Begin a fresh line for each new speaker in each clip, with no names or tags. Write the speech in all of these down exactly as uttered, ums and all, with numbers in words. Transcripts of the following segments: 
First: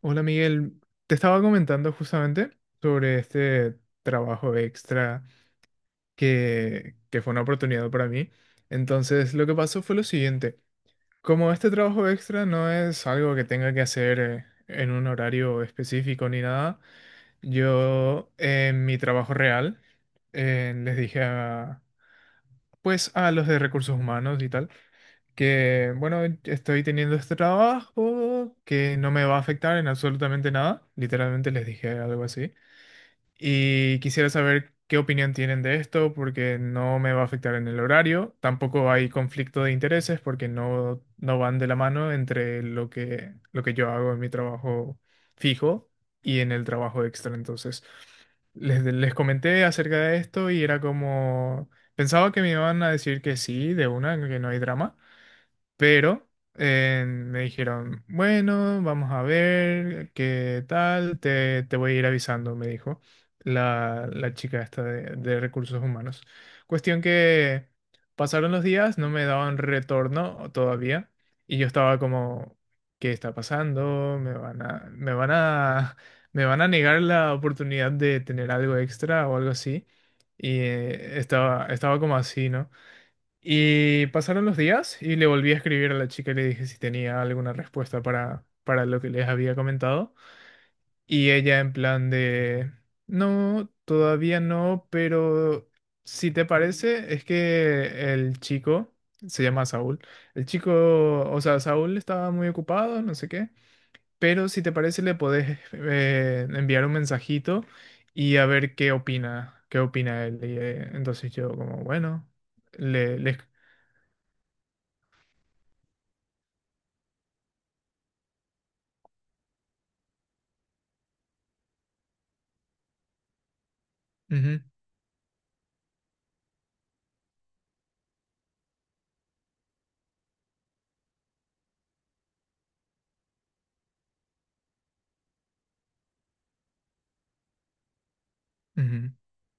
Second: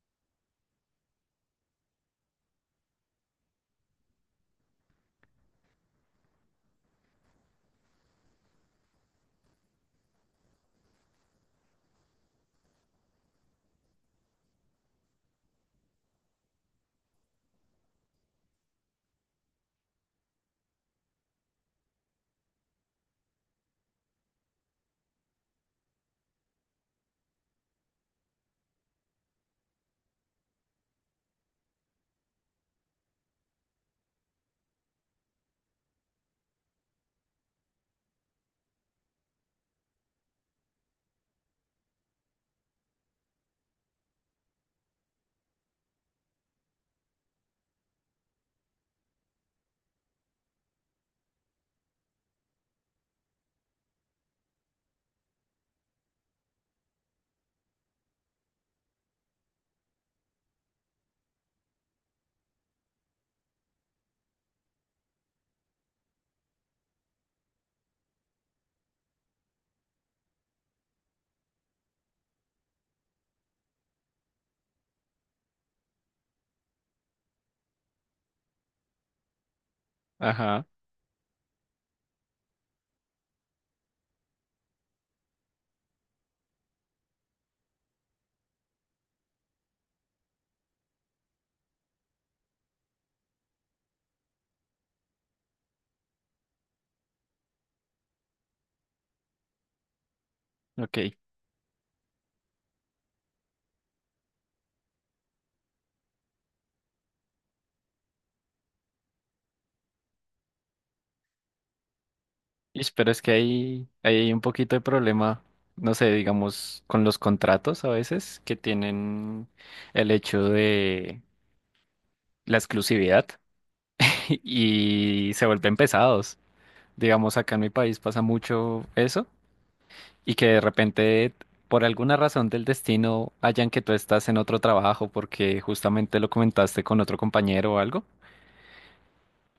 Hola Miguel, te estaba comentando justamente sobre este trabajo extra que, que fue una oportunidad para mí. Entonces, lo que pasó fue lo siguiente. Como este trabajo extra no es algo que tenga que hacer eh, en un horario específico ni nada, yo en mi trabajo real eh, les dije a, pues a los de recursos humanos y tal, que bueno, estoy teniendo este trabajo que no me va a afectar en absolutamente nada, literalmente les dije algo así. Y quisiera saber qué opinión tienen de esto, porque no me va a afectar en el horario. Tampoco hay conflicto de intereses, porque no, no van de la mano entre lo que, lo que yo hago en mi trabajo fijo y en el trabajo extra. Entonces, les, les comenté acerca de esto y era como, pensaba que me iban a decir que sí, de una, que no hay drama. Pero eh, me dijeron, bueno, vamos a ver qué tal, te, te voy a ir avisando, me dijo la, la chica esta de, de recursos humanos. Cuestión que pasaron los días, no me daban retorno todavía y yo estaba como, ¿qué está pasando? ¿Me van a, me van a, ¿me van a negar la oportunidad de tener algo extra o algo así? Y
Ajá,
eh, estaba, estaba como así, ¿no? Y pasaron los días y le volví a escribir a la chica y le dije si tenía alguna respuesta para, para lo que les había comentado. Y ella en plan de, no, todavía no, pero si te parece, es que el chico, se llama Saúl, el chico,
ok.
o sea, Saúl estaba muy ocupado, no sé qué, pero si te parece le podés eh, enviar un mensajito y a ver qué opina, qué opina él. Y, eh, entonces yo como, bueno,
Ish, pero
le...
es que
le
hay, hay un poquito de problema, no sé, digamos, con los contratos a veces que tienen el hecho de la exclusividad
Ujú.
y se vuelven pesados. Digamos, acá en mi país pasa mucho eso y que de repente, por alguna razón del destino, hayan que tú estás en otro trabajo porque justamente lo comentaste con otro compañero o algo
Ujú.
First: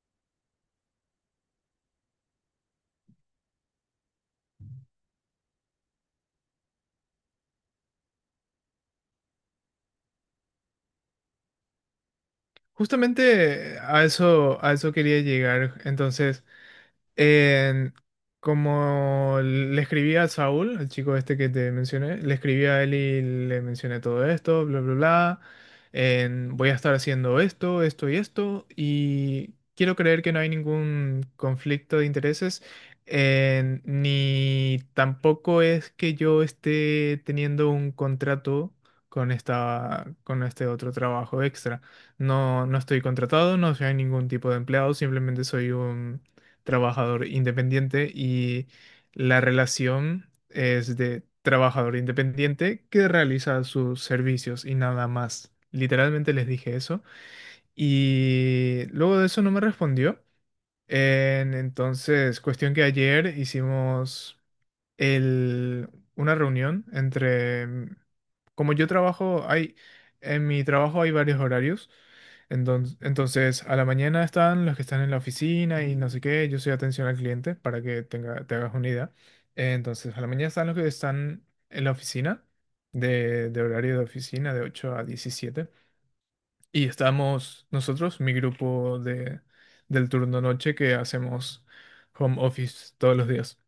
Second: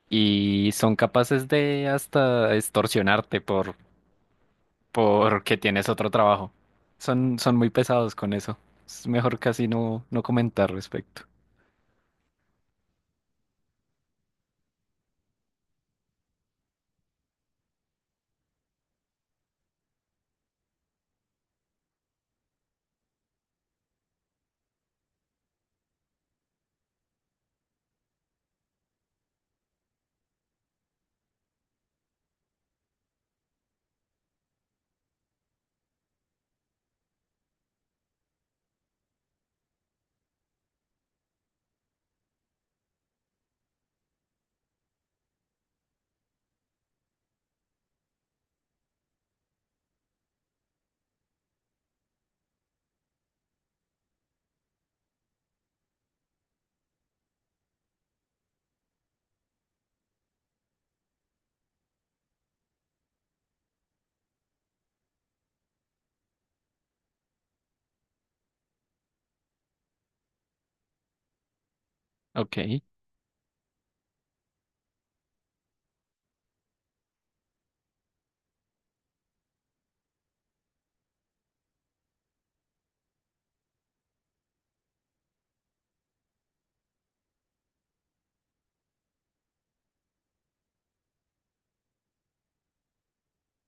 y son capaces de hasta extorsionarte por porque tienes otro trabajo. Son, son muy pesados con eso. Es mejor casi no, no comentar respecto.
Justamente a eso, a eso quería llegar. Entonces, Eh, como le escribí a Saúl, el chico este que te mencioné, le escribí a él y le mencioné todo esto, bla, bla, bla. En, voy a estar haciendo esto, esto y esto, y quiero creer que no hay ningún conflicto de intereses, en- ni tampoco es que yo esté teniendo un contrato con esta, con este otro trabajo extra. No, no estoy contratado, no soy ningún tipo de empleado, simplemente soy un trabajador independiente y la relación es de trabajador independiente que realiza sus servicios y nada más. Literalmente les dije eso y luego de eso no me respondió. En- entonces, cuestión que ayer hicimos el- una reunión entre, mm, como yo trabajo, hay, en mi trabajo hay varios horarios.
Ok,
Entonces, entonces, a la mañana están los que están en la oficina y no sé qué, yo soy atención al cliente para que tenga, te hagas una idea. Eh, Entonces, a la mañana están los que están en la oficina, de, de horario de oficina de ocho a diecisiete y estamos nosotros, mi grupo de, del turno noche, que hacemos home office todos los días.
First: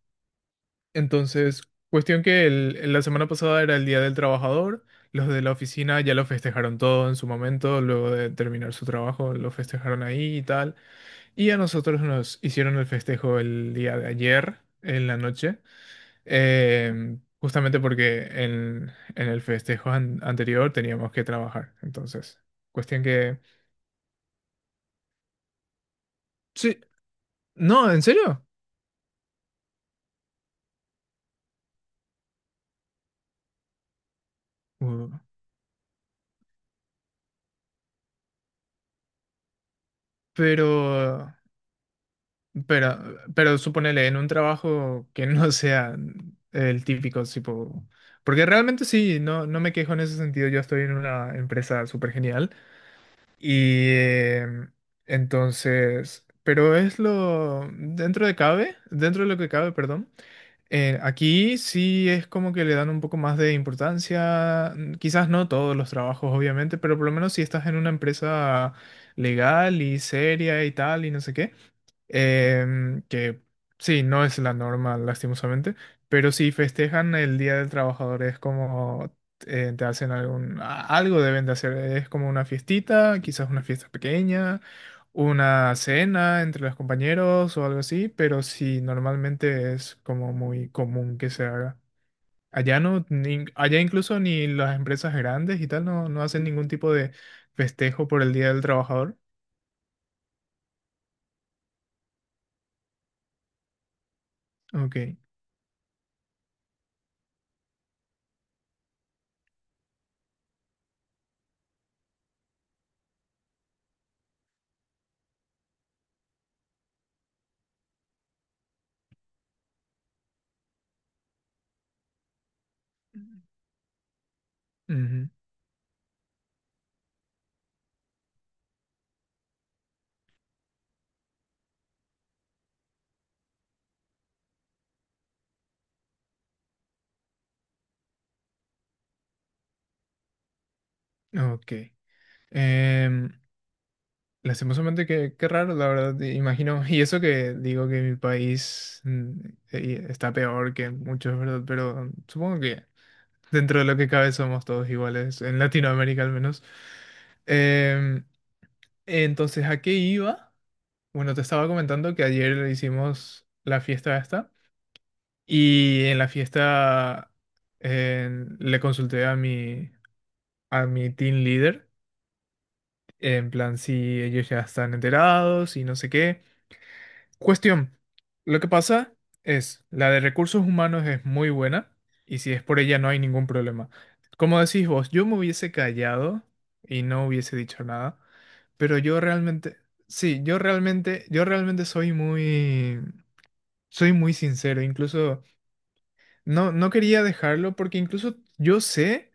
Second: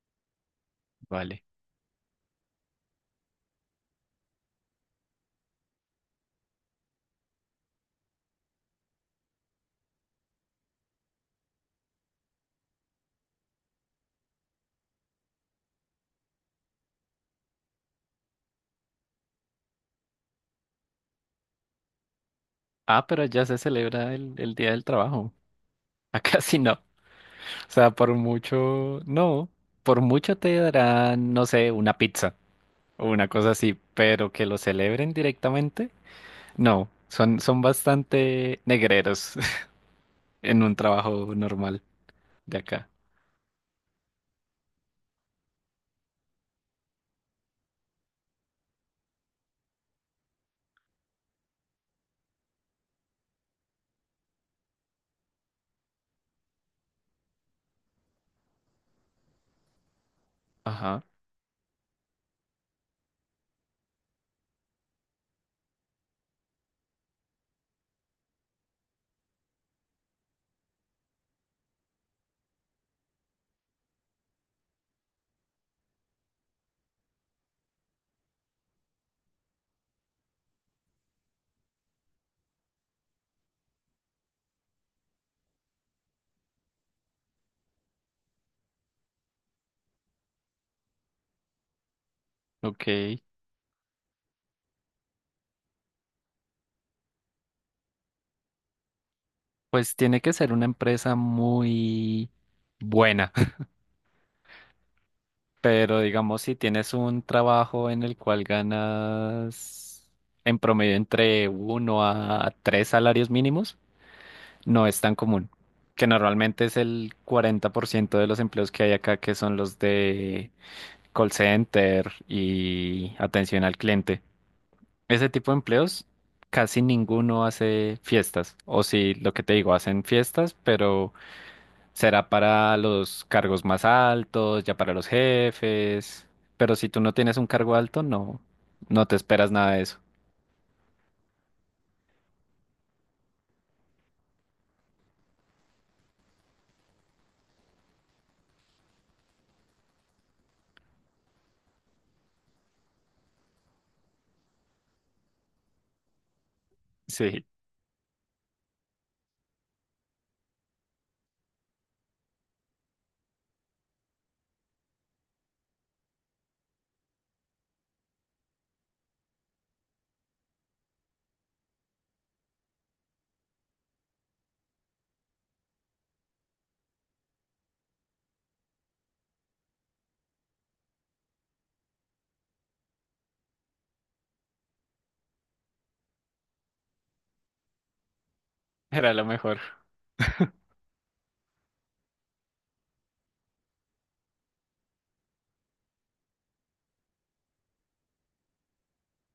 vale.
Entonces, cuestión que el- la semana pasada era el Día del Trabajador, los de la oficina ya lo festejaron todo en su momento, luego de terminar su trabajo lo festejaron ahí y tal. Y a nosotros nos hicieron el festejo el día de ayer, en la noche, em, justamente porque en, en el festejo an- anterior teníamos que trabajar. Entonces, cuestión
Ah, pero
que...
ya se celebra el, el Día del Trabajo. Acá sí no.
Sí,
O sea,
no, ¿en
por
serio?
mucho, no. Por mucho te darán, no sé, una pizza o una cosa así, pero que lo
Uh,
celebren directamente, no. Son, son bastante negreros en
Pero,
un trabajo normal de acá.
pero, pero suponele en un trabajo que no sea el típico, tipo, porque realmente sí, no, no me quejo en ese sentido. Yo estoy en una empresa súper genial y eh, entonces, pero es lo dentro de cabe, dentro de lo que cabe, perdón. Eh,
Ajá,
aquí sí es como que le dan un poco más de importancia, mm, quizás no todos los trabajos, obviamente, pero por lo menos si estás en una empresa legal y seria y tal y no sé qué. Em, que sí, no es la norma, lastimosamente, pero si festejan el Día del Trabajador, es como eh, te hacen algún, a- algo deben de hacer, es como una fiestita, quizás una fiesta pequeña, una cena entre los compañeros o algo así, pero sí, normalmente es como muy común que se haga. Allá no,
ok.
ni- allá incluso ni las empresas grandes y tal no, no hacen ningún tipo de festejo por el Día del Trabajador.
Pues tiene que ser una empresa muy buena,
Ok.
pero digamos si tienes un trabajo en el cual ganas en promedio entre uno a tres salarios mínimos, no es tan común, que normalmente es el cuarenta por ciento de los empleos que hay acá, que son los de call center y atención al cliente. Ese
Ujú.
tipo de empleos, casi ninguno hace fiestas, o si lo que te digo, hacen fiestas, pero será para los cargos más altos, ya para los jefes. Pero si tú no tienes un cargo alto, no, no te esperas nada de eso.
Ok. Em, Lastimosamente, qué, qué raro, la verdad, y- imagino. Y eso que digo que mi país mm, eh, está peor que muchos, ¿verdad? Pero supongo que dentro de lo que cabe somos todos iguales, en Latinoamérica al menos.
Sí,
Em, entonces, ¿a qué iba? Bueno, te estaba comentando que ayer le hicimos la fiesta esta y en la fiesta em, le consulté a mi, a mi team leader en plan si ellos ya están enterados y no sé qué. Cuestión. Lo que pasa es, la de recursos humanos es muy buena y si es por ella no hay ningún problema. Como decís vos, yo me hubiese callado y no hubiese dicho nada, pero
era
yo
lo mejor.
realmente, sí, yo realmente, yo realmente soy muy, soy muy sincero. Incluso no, no quería dejarlo porque incluso yo sé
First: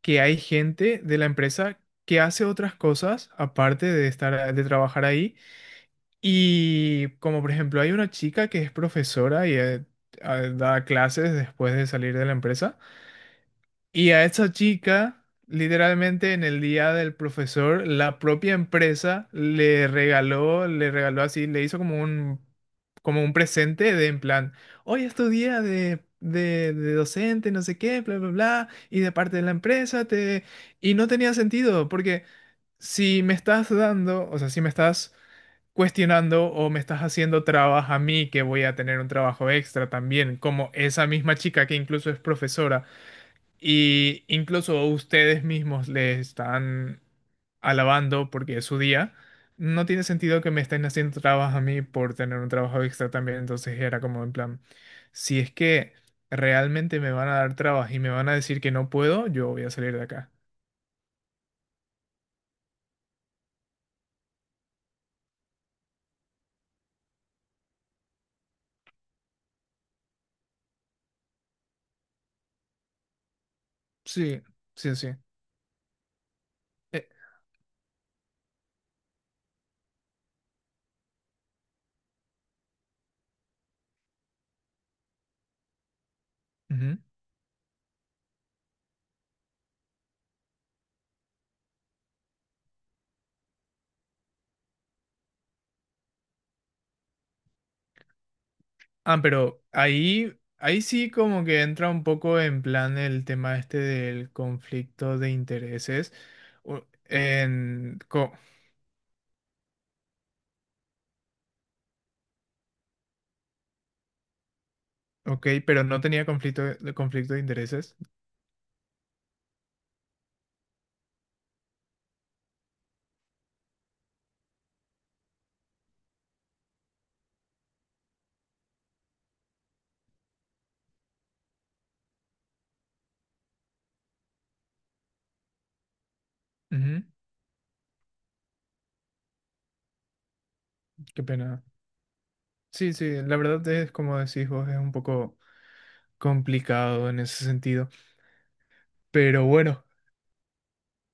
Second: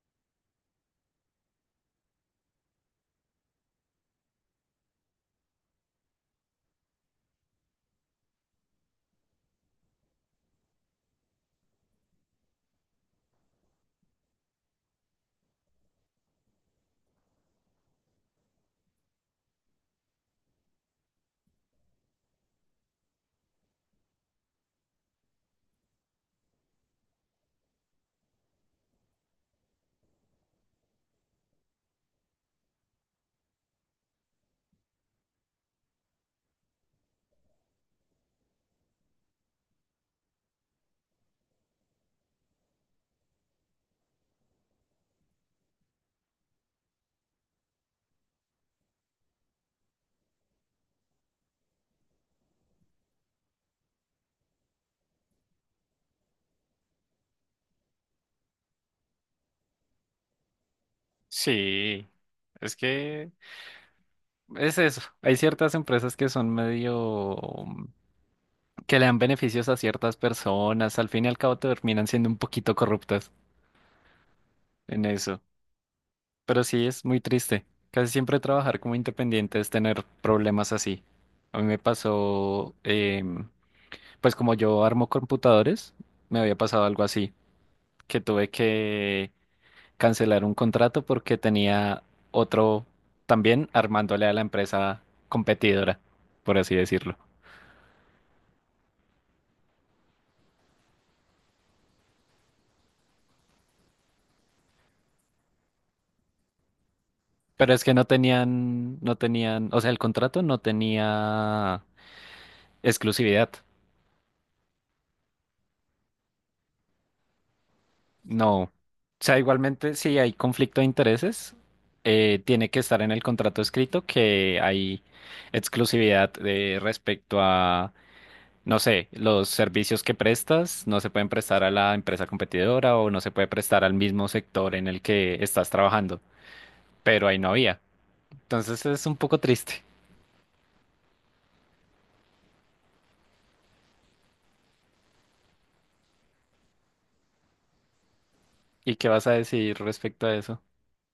que hay gente de la empresa que hace otras cosas aparte de estar, de trabajar ahí y como por ejemplo hay una chica que es profesora y eh, ah, da clases después de salir de la empresa. Y a esa chica, literalmente en el día del profesor, la propia empresa le regaló, le regaló así, le hizo como un, como un presente de en plan, hoy es tu día de, de, de docente, no sé qué, bla, bla, bla, y de parte de la empresa te... Y no tenía sentido, porque si me estás dando, o sea, si me estás cuestionando o me estás haciendo trabas a mí que voy a tener un trabajo extra también, como esa misma chica que incluso es profesora y incluso ustedes mismos le están alabando porque es su día. No tiene sentido que me estén haciendo trabas a mí por tener un trabajo extra también, entonces era como en plan, si es que realmente me van a dar trabas y me van a decir que no puedo, yo voy a salir de acá.
Sí, es que es eso. Hay ciertas empresas que son medio, mm, que le dan beneficios a ciertas personas. Al fin y al cabo terminan siendo un poquito corruptas
Sí, sí,
en
sí.
eso. Pero sí es
Eh,
muy triste. Casi siempre trabajar como independiente es tener problemas así. A mí me pasó, eh, pues como yo armo computadores, me había pasado
ujú.
algo así, que tuve que cancelar un contrato porque tenía otro también armándole a la empresa competidora, por así decirlo.
Ah, pero ahí, ahí sí como que entra un poco en plan el tema este del conflicto de intereses. U-
Pero es que
En,
no
co-
tenían, no tenían, o sea, el contrato no tenía exclusividad.
ok, pero no tenía conflicto, de- conflicto de intereses.
No. O sea, igualmente si hay conflicto de intereses, eh, tiene que estar en el contrato escrito que hay exclusividad, eh, respecto. No sé, los servicios que prestas no se pueden prestar a la empresa competidora o no se puede prestar al mismo sector en el que estás trabajando,
Ujú.
pero ahí no había. Entonces es un poco triste.
Qué pena. Sí, sí, la verdad es como decís vos, es un poco complicado en ese sentido.
¿Y qué vas a
Pero
decir
bueno,
respecto a eso?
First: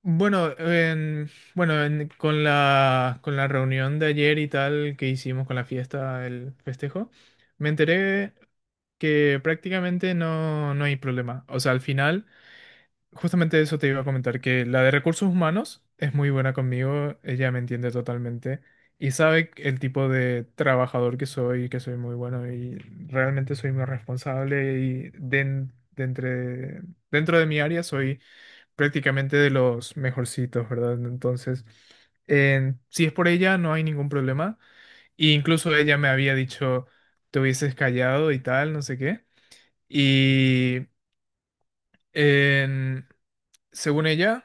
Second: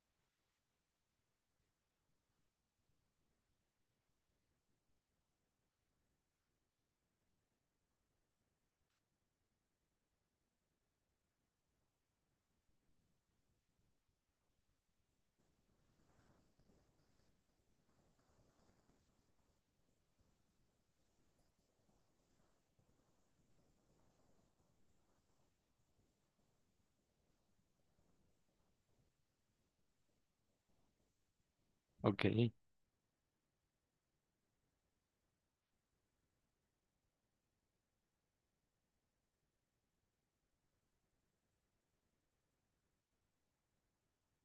bueno, en- bueno, en- con la, con la reunión de ayer y tal que hicimos con la fiesta, el festejo, me enteré que prácticamente no, no hay problema. O sea, al final, justamente eso te iba a comentar, que la de recursos humanos es muy buena conmigo, ella me entiende totalmente y sabe el tipo de trabajador que soy, que soy muy bueno y realmente soy muy responsable y den- de entre- dentro de mi área soy prácticamente de los mejorcitos, ¿verdad? Entonces,
Ok.
eh, si es por ella, no hay ningún problema. E incluso ella me había dicho, te hubieses callado y tal, no sé qué. Y en- según ella,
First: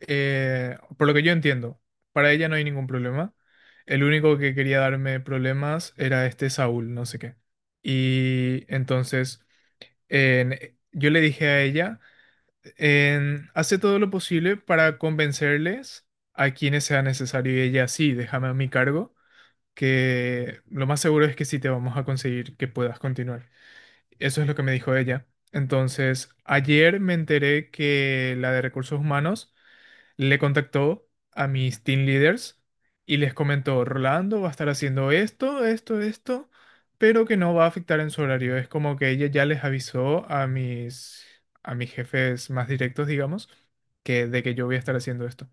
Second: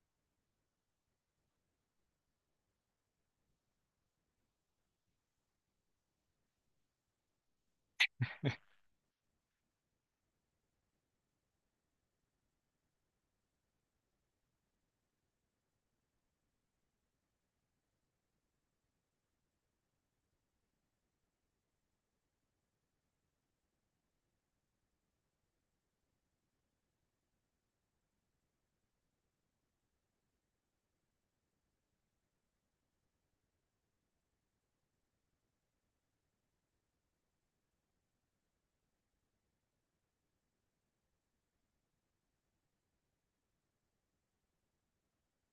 eh, por lo que yo entiendo, para ella no hay ningún problema. El único que quería darme problemas era este Saúl, no sé qué. Y entonces en- yo le dije a ella, en, hace todo lo posible para convencerles a quienes sea necesario. Y ella, sí, déjame a mi cargo, que lo más seguro es que sí te vamos a conseguir que puedas continuar. Eso es lo que me dijo ella. Entonces, ayer me enteré que la de recursos humanos le contactó a mis team leaders y les comentó, Rolando va a estar haciendo esto, esto, esto, pero que no va a afectar en su horario. Es como que ella ya les avisó a mis, a mis jefes más directos, digamos, que de que yo voy a estar haciendo esto.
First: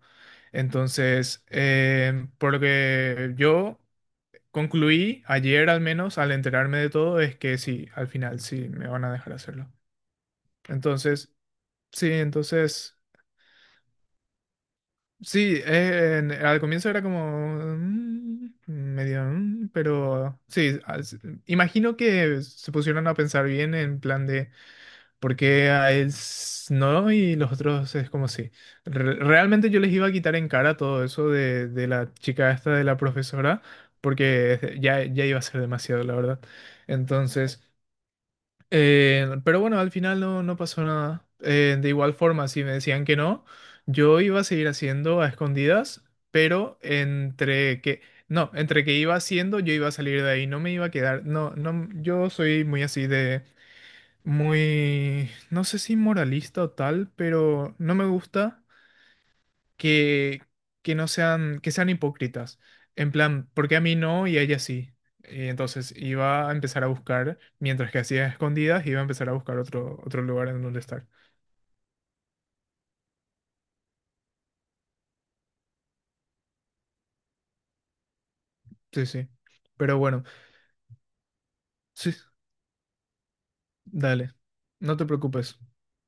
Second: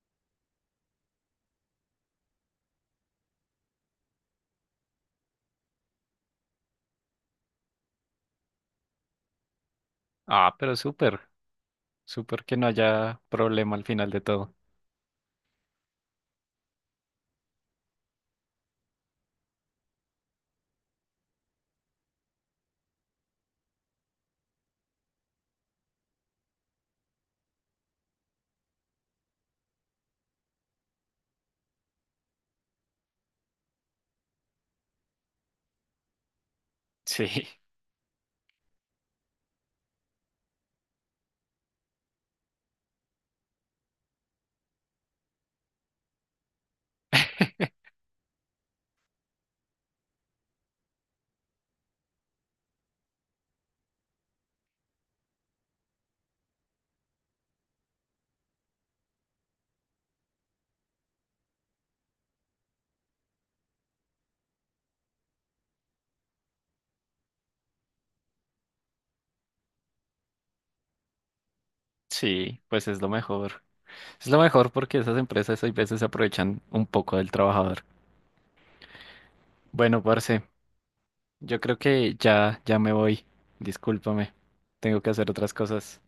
Entonces, eh, por lo que yo concluí ayer al menos al enterarme de todo es que sí, al final sí me van a dejar hacerlo.
Ah, pero súper,
Entonces, sí,
súper que no
entonces,
haya problema al final de todo.
sí, eh, en- al comienzo era como mm, medio, mm, pero sí, al- imagino que se pusieron a pensar bien en plan de por qué a él s- no y los otros es como sí. Re- realmente yo les iba a quitar en cara todo eso de, de la chica esta de la profesora porque ya, ya iba a ser demasiado, la verdad.
Sí,
Entonces... Eh, pero bueno, al final no, no pasó nada. Eh, de igual forma, si me decían que no, yo iba a seguir haciendo a escondidas, pero entre que, no, entre que iba haciendo, yo iba a salir de ahí, no me iba a quedar, no, no, yo soy muy así de, muy, no sé si moralista o tal, pero no me gusta que, que no sean, que sean hipócritas. En plan, ¿por qué a mí no y a ella sí? Y entonces iba a empezar a buscar, mientras que hacía escondidas, iba a empezar a buscar otro, otro lugar en donde estar.
sí, pues es lo mejor. Es lo mejor porque esas empresas a veces se aprovechan un poco del trabajador.
Sí, sí. Pero
Bueno,
bueno,
parce, yo creo
sí,
que ya, ya me voy.
dale.
Discúlpame,
No
tengo
te
que hacer otras
preocupes.
cosas.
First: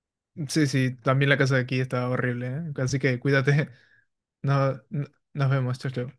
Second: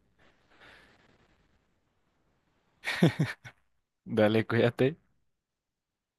Sí, sí, también la casa de aquí está horrible, ¿eh? Así que cuídate.
Dale,
No,
cuídate.
no- nos vemos, chao, chao.